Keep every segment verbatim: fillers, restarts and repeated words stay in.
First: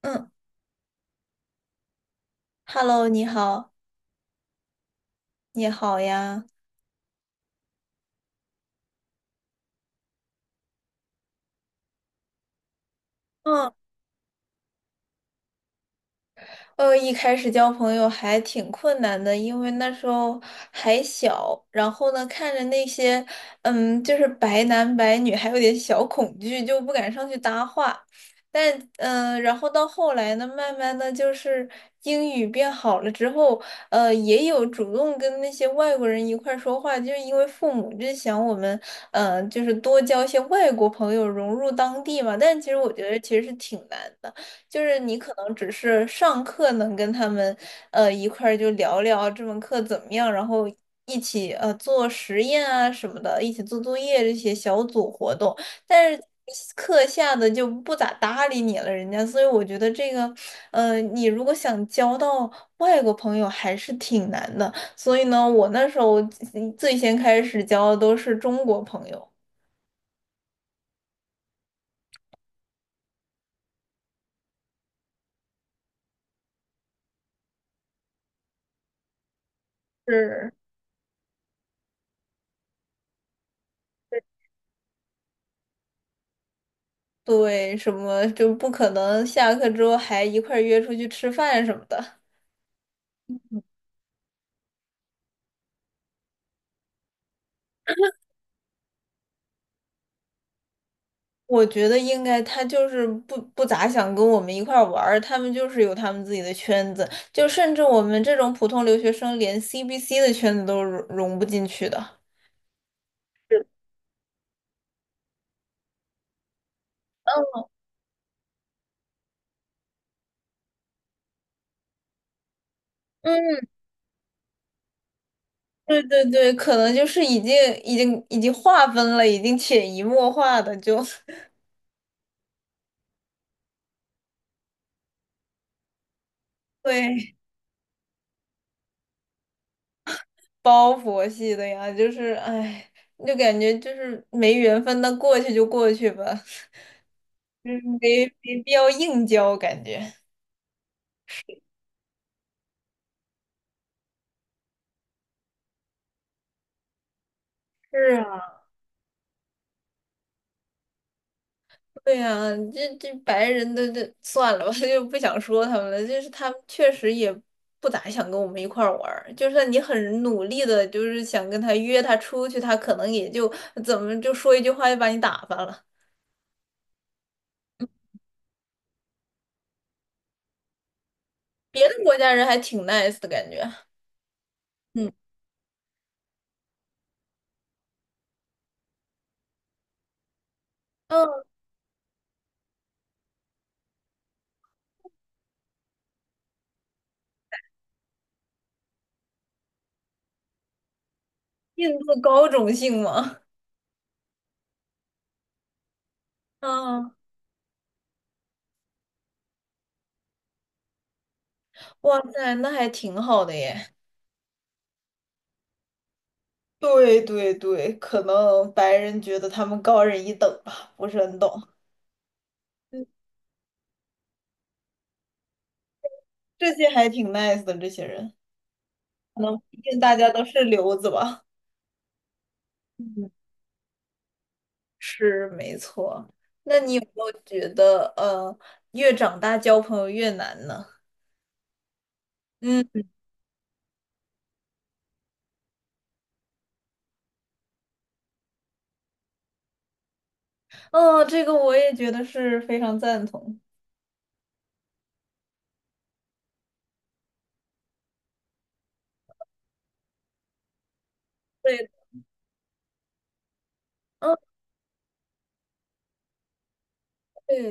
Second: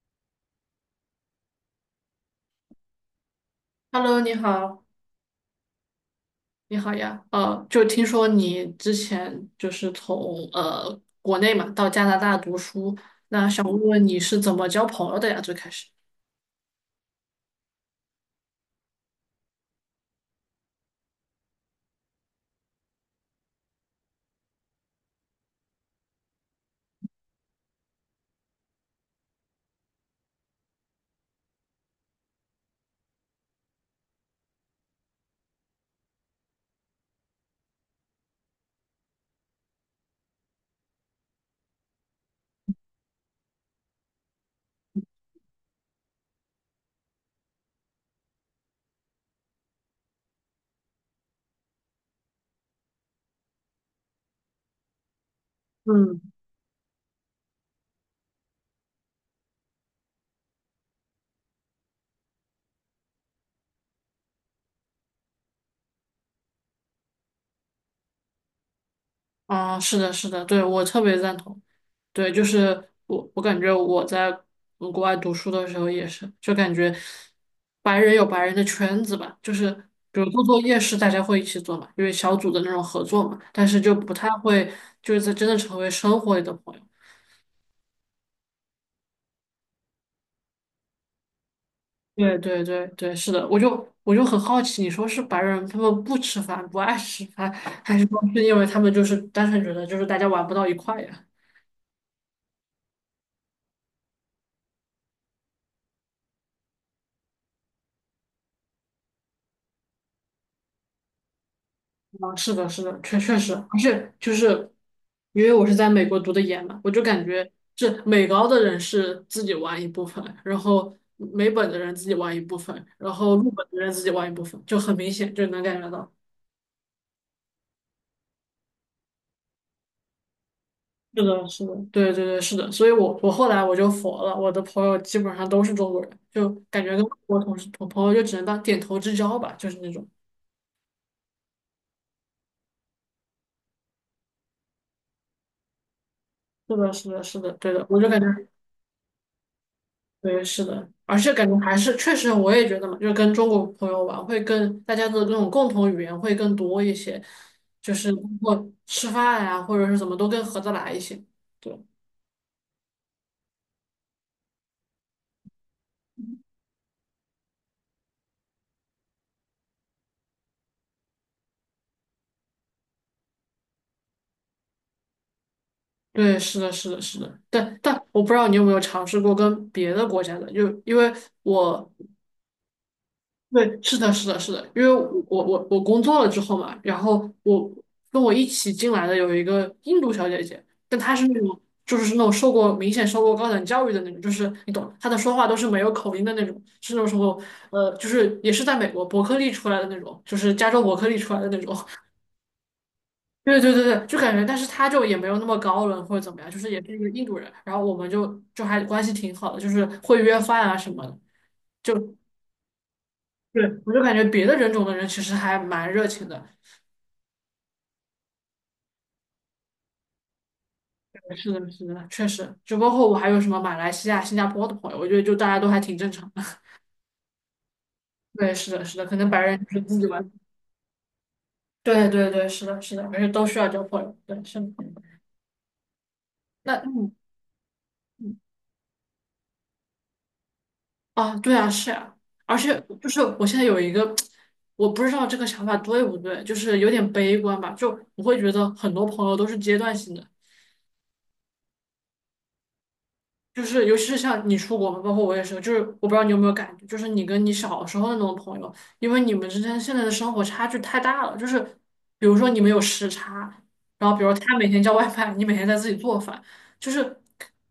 嗯，Hello，你好，Hello，你好，你好呀。你好呀。呃，就听说你之前就是从呃国内嘛到加拿大读书，那想嗯，问问你是怎么交朋友的呀？最开始。呃，一开始交朋友还挺困难的，因为那时候还小，然后呢，看着那些，嗯，就是白男白女，还有点小恐惧，就不敢上去搭话。但，嗯、然后到后来呢，慢慢的就是英语变好了之后，呃，也有主动跟那些外国人一块儿说话，就是因为父母就想我们，呃，就是多交一些外国朋友，融入当地嘛。但其实我觉得其实是挺难的。就是你可能只是上课能跟他们呃一块儿就聊聊这门课怎么样，然后一起呃做实验啊什么的，一起做作业这些小组活动，但嗯。是课下的就不咋搭理你了，人家，所以我觉得这个呃你如果想交到外国朋友还是挺难的，所以呢，我那时候最先开始交的都是中国朋友。啊，是的，是的，对，我特别赞同。对，就是我，我感觉我在嗯国外读书的时候也是，就感觉白人有白人的圈子吧，就是比如做是。作业是大家会一起做嘛，因为小组的那种合作嘛，但是就不太会就是在真的成为生活里的朋友。对，什么就不可能下课之后还一块儿约出去吃饭什么的。对对对对，是的，我就我就很好奇，你说是白人他们不吃饭，不爱吃饭，还是说是因为他们就是单纯觉得就是大家玩不到一块呀？我觉得应该他就是不不咋想跟我们一块儿玩儿，他们就是有他们自己的圈子，就甚至我们这种普通留学生连 C B C 的圈子都融融不进去的。啊，是的，是的，确确实，是。而且就是因为我是在美国读的研嘛，我就感觉是美高的人是自己玩一部分，然后美本的人自己玩一部分，然后陆本嗯，的人自己玩一部分，就很明显就能感觉对到。对对，可能就是已经已经已经划分了，已经潜移默化的就 是的，是的，对对对，是的，所以我我后来我就佛了，我的朋友基本上都是中国人，就感觉跟外会国同事同朋友就只能当点头之交吧，就是那种。包佛系的呀，就是哎，就感觉就是没缘分，那过去就过去吧。是的，是的，是的，对嗯，的，我就感觉没没必要硬交，感觉。对，是的，而且感觉还是确实，我也觉得嘛，就是跟中国朋友玩会更大家的那种共同语言会更多一些，就是是包啊，括吃饭呀、或者是怎么都更合得来一些。对。对呀、这这白人的这算了吧，就不想说他们了。就是他们确实也不咋想跟我们一块儿玩儿，就算你很努力的，就是想跟他约他出去，他可能也就怎么就说一句话就把你打发了。对，是的，是的，是的，但嗯但我不知道你有没有尝试过跟别的国家的，就因为别我的国家人还挺 nice 的感觉。对，是的，是的，是的，因为嗯，我我我工作了之后嘛，然后我跟我一起进来的有一个印度小姐姐，但她是那嗯，种就是那种受过明显受过高等教育的那种，就是你懂，她的说话都是没有口音的那种，是那种什么呃，就是也是在美国伯克利出来的那种，就是加州伯克利出来的那种。印度高种姓吗？对对对对，就感觉，但是她就也没有那么高冷或者怎么样，就是也是一个嗯，印度人，然后我们就就还关系挺好的，就是会约饭啊什么的。就。哇塞，那还挺好的对，我耶。就感觉别的人种的人其实还蛮热情的。对对对，可能白人觉得他们高人一等吧，不是很是懂。的，是的，确实。就包嗯，括我还有什么马来西亚、新加坡的朋友，我觉得就大家都还挺正常的。这 些还挺 nice 的，这些人，对，是的，是的，可能白可人能就毕是自竟己大玩。家都是留子吧。对对对，是的，是的，而且嗯，都需要交朋友。对，是的。是没错。那那你有没嗯有觉得，嗯呃，越长大交朋友越难呢？啊，对啊，是啊，而且嗯，就是我现在有一个，我不知道这个想法对不对，就是有点悲观吧。就我会觉得很多朋友都是阶段性的。哦，这个我也觉得是非常赞同。就是尤其是像你出国嘛，包括我也是，就是我不知道你有没有感觉，就是你跟你小时候的那种朋友，因为你们之间现在的生活差距太大了，就是对。比如说你们有时差，然后比如嗯，他每天叫外卖，你每天在自己做饭，就是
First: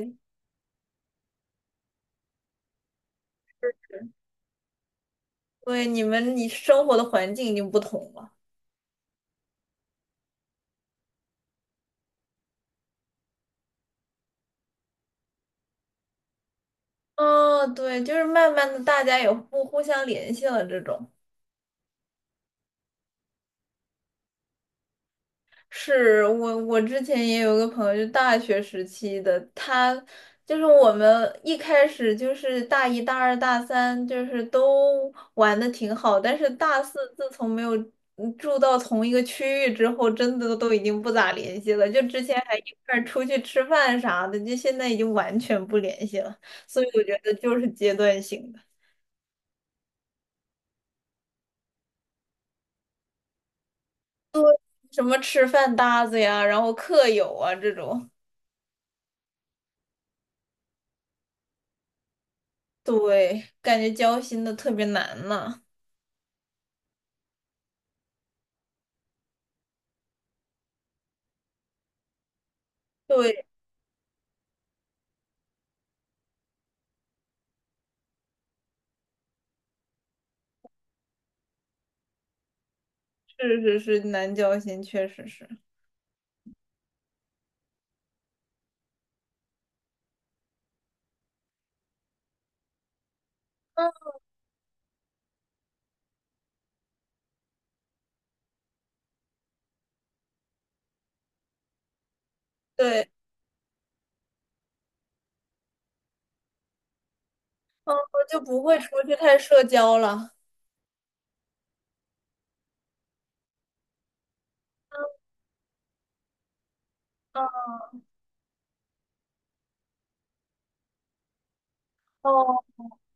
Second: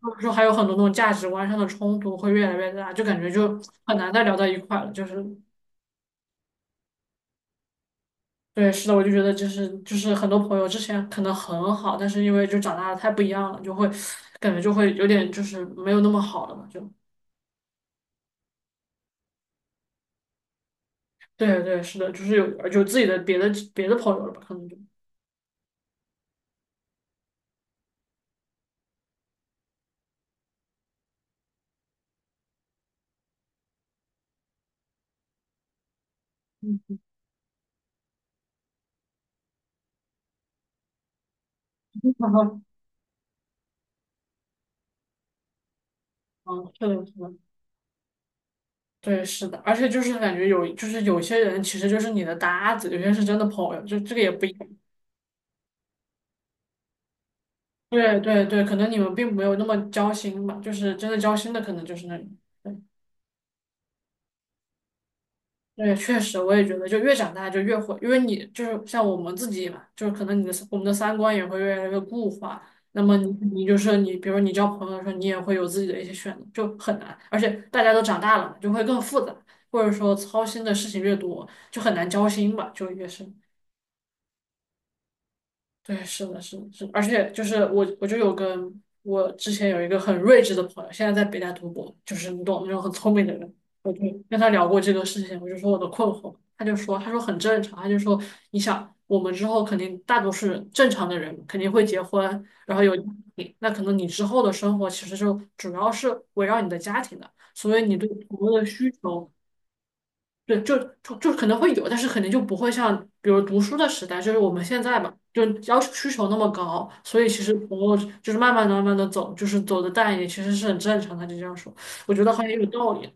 或者说还有很多那种价值观上的冲突会越来越大，就感觉就很难再聊到一块了。就是对，你们你生活的环境已经不同了。对，是的，我就觉得就是就是很多朋友之前可能很好，但是因为就长大的太不一样了，就会感觉就会有点就是没有那么好了嘛，就。嗯，对，就是慢慢的大家也不互相联系了这种。对对，是的，就是有有自己的别的别的朋友了吧，可能就。是我，我之前也有个朋友，就大学时期的，他就是我们一开始就是大一、大二、大三，就是都玩的挺好，但是大嗯。四自从没有嗯住到同一个区域之后，真的都已经不咋联系了。就之前 还一块儿出去吃饭啥的，就现在已经完全不联系了。嗯，所以是我的，是觉的，得就是阶段性的，对，是的，而且就是感觉有，就是有些人其实就是你的搭子，有些是真的朋友，就这个也不一样。什么吃饭搭子呀，然后课友啊这种。对对对，可能你们并没有那么交心吧，就是真的交心的可能就是那里。对，感觉交心的特别难呢。对，确实，我也觉得，就越长大就越会，因为你就是像我们自己嘛，就是可能你的我们的三观也会越来越固化。那么你你就是你，比如你交朋友的时候，你也会有自己的一些选择，就很难。而且大家都长大了嘛，就会更复杂，或者说操心的事情越多，就很难交心吧，就越是。是是是，南交心确实是。对，是的，是的，是的，而且就是我，我就有个我之前有一个很睿智的朋友，现在在北大读博，就是你懂那种很聪明的人，我就嗯，跟他聊过这个事情，我就说我的困惑，他就说，他说很正常，他就说你想我们之后肯定大多数人正常的人肯定会结婚，然后有家对，庭，那可能你之后的生活其实就主要是围绕你的家庭的，所以嗯，你对朋就友不的会需出去求。太社交了。对，就就就可能会有，但是肯定就不会像比如读书的时代，就是我们现在吧，就要求需求那么高，所以其嗯。实朋友就是慢慢的、慢慢的走，就是走的淡一点，其实是很正常的。就这样说，我觉得好像也有哦，道理。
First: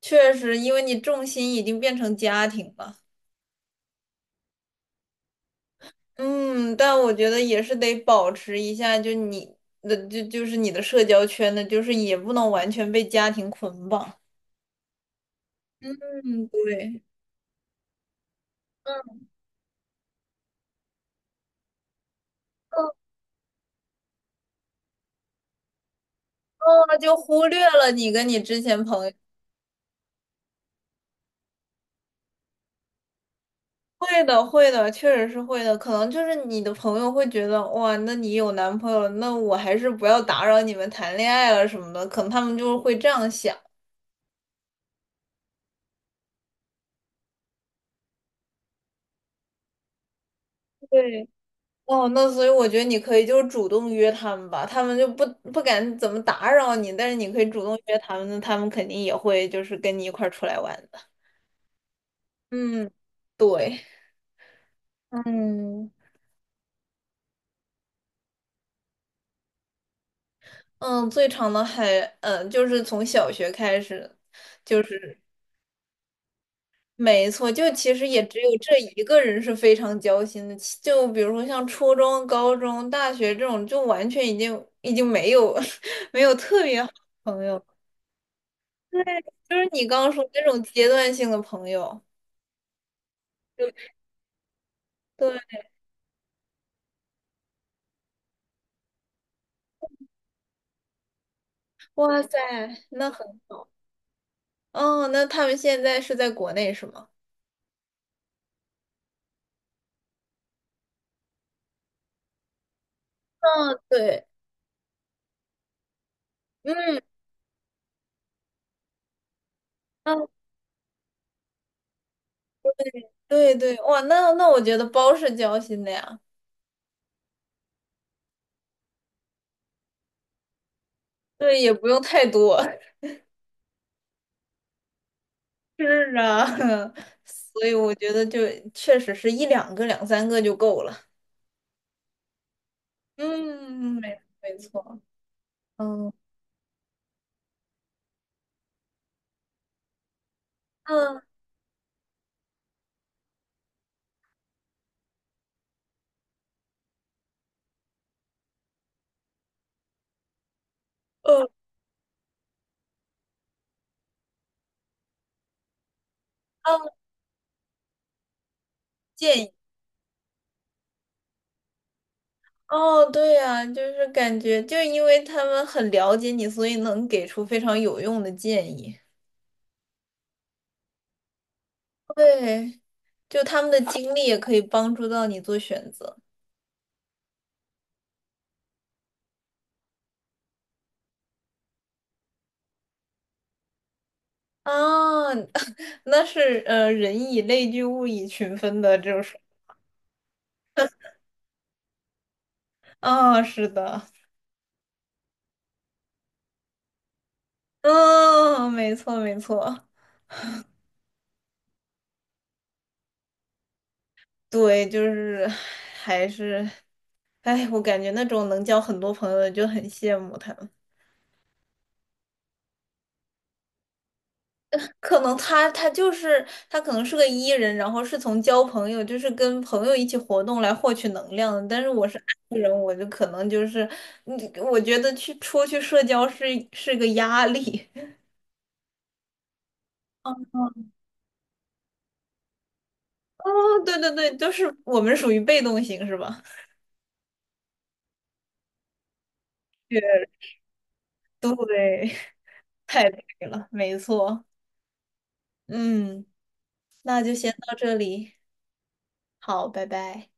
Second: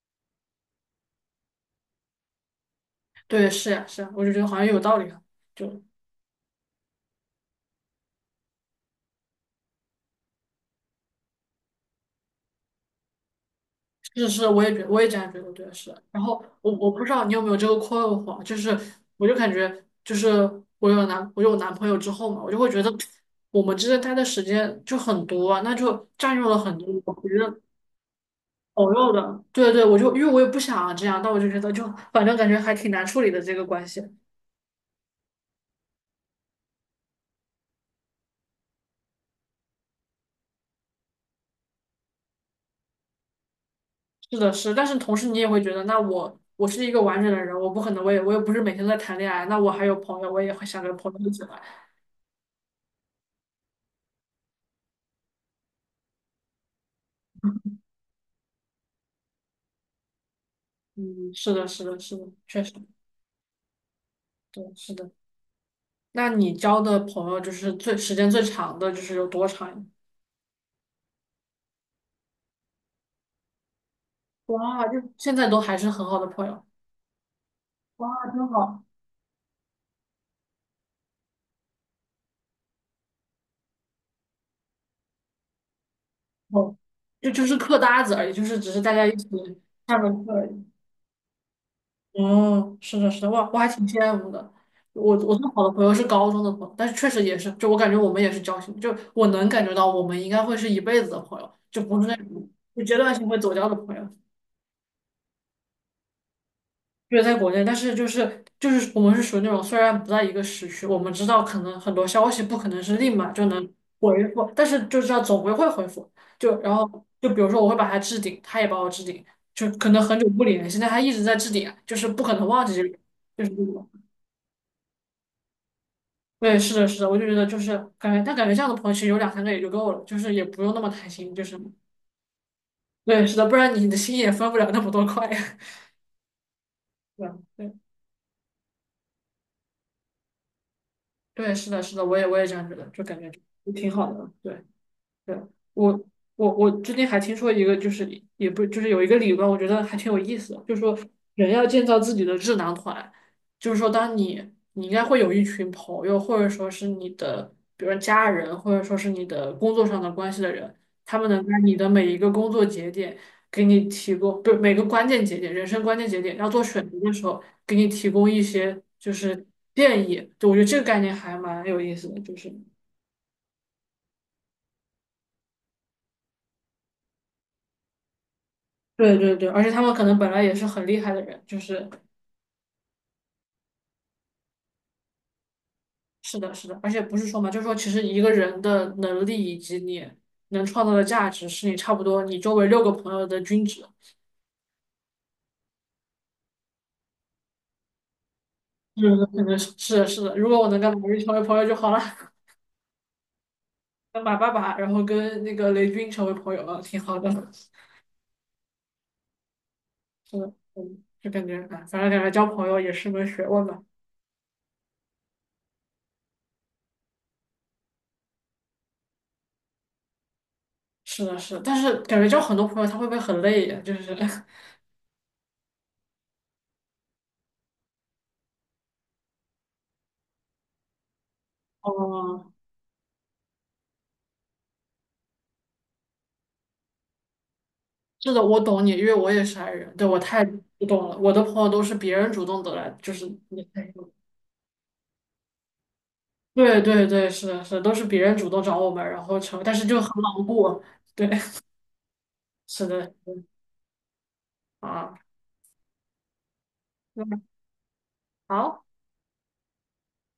确实，因为你重心已经变成家庭了。对，是呀、是呀、我就觉得好像有道理啊。就嗯，但我觉得也是得保持一下，就你的就就是你的社交圈的，就是也不能完全被家庭捆绑。是是，我也觉我也这样觉得，对，是。然后嗯，我我对，不知道你有没有这个困惑，就是嗯，我就感觉就是我有男我有男朋友之后嘛，我就会觉得我们之间待的时间就很多啊，那就占用了哦，很多就我觉忽略得。了你跟你之前朋朋友友。的，对对，我就因为我也不想这样，但我就觉得就反正感觉还挺难处理的这个关系。会的，会的，确实是会的。可能就是你的朋友会觉得，哇，那你有男朋友了，那我还是不要打扰你们谈恋爱了什么的。可能他们就会这样想。是的，是，但是同时你也会觉得，那我我是一个完整的人，我不可能，我也我也不是每天都在谈恋爱，那我还有朋友，我也会想跟朋友对，一起玩。哦，那所以我觉得你可以就是主动约他们吧，他们就不不敢怎么打扰你，但是你可以主动约他们，那他们肯定也会就是跟你一块儿出来玩的。嗯，是的，是的，是的，确实，嗯，对。对，是的。嗯那你交的朋友就是最时间最长的，就是有多长呀？嗯，最长的还，嗯就是从小学开始，就哇，就是。现在都还是很好的朋友。没错，就其实哇，也只真有这好。一个人是非常交心的，其就比如说像初中、高中、大学这种，就完全已经已经没有 没有特哦，别好的就朋就是友。课搭子而已，就是只是大对，家一起就是你上刚个刚说那课。种阶段性的朋友。哦，是的，是的，我我还挺羡慕的。我我对，最好的朋友是高中的朋友，但是确实也是，就我感觉我们也是交心，就我能感觉到我们应该会是一辈子的朋友，就不是那哇塞，种就阶那段性会很，走掉的朋友。哦，那他们现在是在国内是吗？就是在国内，但是就是就是我们是属于那种虽然不在一个时区，我们知道可能很多消息不可能是立马就能嗯，回对，复，但是就知道总归会回复。就然后嗯，就比如说我会把他置顶，他也把我置顶，就可能很嗯，久不联系，但他一直在置顶啊就是不可能忘记这个人就是对这对，种。哇，那那我觉得包是交心的呀。对，是的，是的，我就觉得就是感觉，但感觉这样的朋友其实有两三个也就够了，就是也不用那么贪心，就是对，也不用太多。对，是的，不然你的心也分不了那么多块。是啊，对，所对，以我觉得就确实是一两个、两三个就够了。对，是的，是的，我也我也这样觉得，就感觉就挺嗯，好没的，没对。错。对，我嗯我我最近还听说一个，就是也不就是有一个理论，我觉得还挺有意思的，就是说嗯人要建造自己的智囊团，就是说当你你应该会有一群朋友，或者说是你的，比如说家人，或者说是你的工作上的关系的人，他们能嗯在你的每一个工作节点给你提供，不是每个关键节点，人生关键节点要做嗯，选择的时候，给你提供一些就建是议。建议，就我觉得这个概念还蛮有意思的，就是。哦，对呀，就是感觉，就因为他们很了解你，所以能给出非常有用的建议。对对对，而且他们可能本来也是很厉害的人，就是对，就他们的经历也可以帮助到你做选择是的，是的，而且不是说嘛，就是说其实一个人的能力以及你能创造的价值，是你差不多你周围六个朋友的均值。啊。那是呃，人以类聚，物以群分的是就的是可能是是的，是的。如果我能跟马云成为朋友就好了。啊，是的，跟马爸爸，然后跟那个雷军成为朋友了，挺好的。嗯，没错，没错。是的，嗯，就感觉哎，反正感觉交朋友也是门学问吧。对，就是还是，哎，我感觉那种能交很多朋友的就很羡慕他们。是的，是的，但是感觉交很多朋友他会不会很累呀？就是。可能他他就是他可能是个 E 人，然后是从交朋友，就是跟朋友一起活动来获取能量的。但是我是 哦 I 人，我就可能就是，嗯我觉得去出去社交是是个压力。是的，我懂你，因为我也是 I 人，对，我太不 懂了。我的朋友都是别人主动得来，就是哦，你，对对对，就是我们属于被动型是吧？对对对，是的，是的，都是别人主动找我们，然后成，但是就很对，牢固，对。对，是的，太对是的了，没错。啊，嗯，那就嗯，先到这里，好。好，拜拜。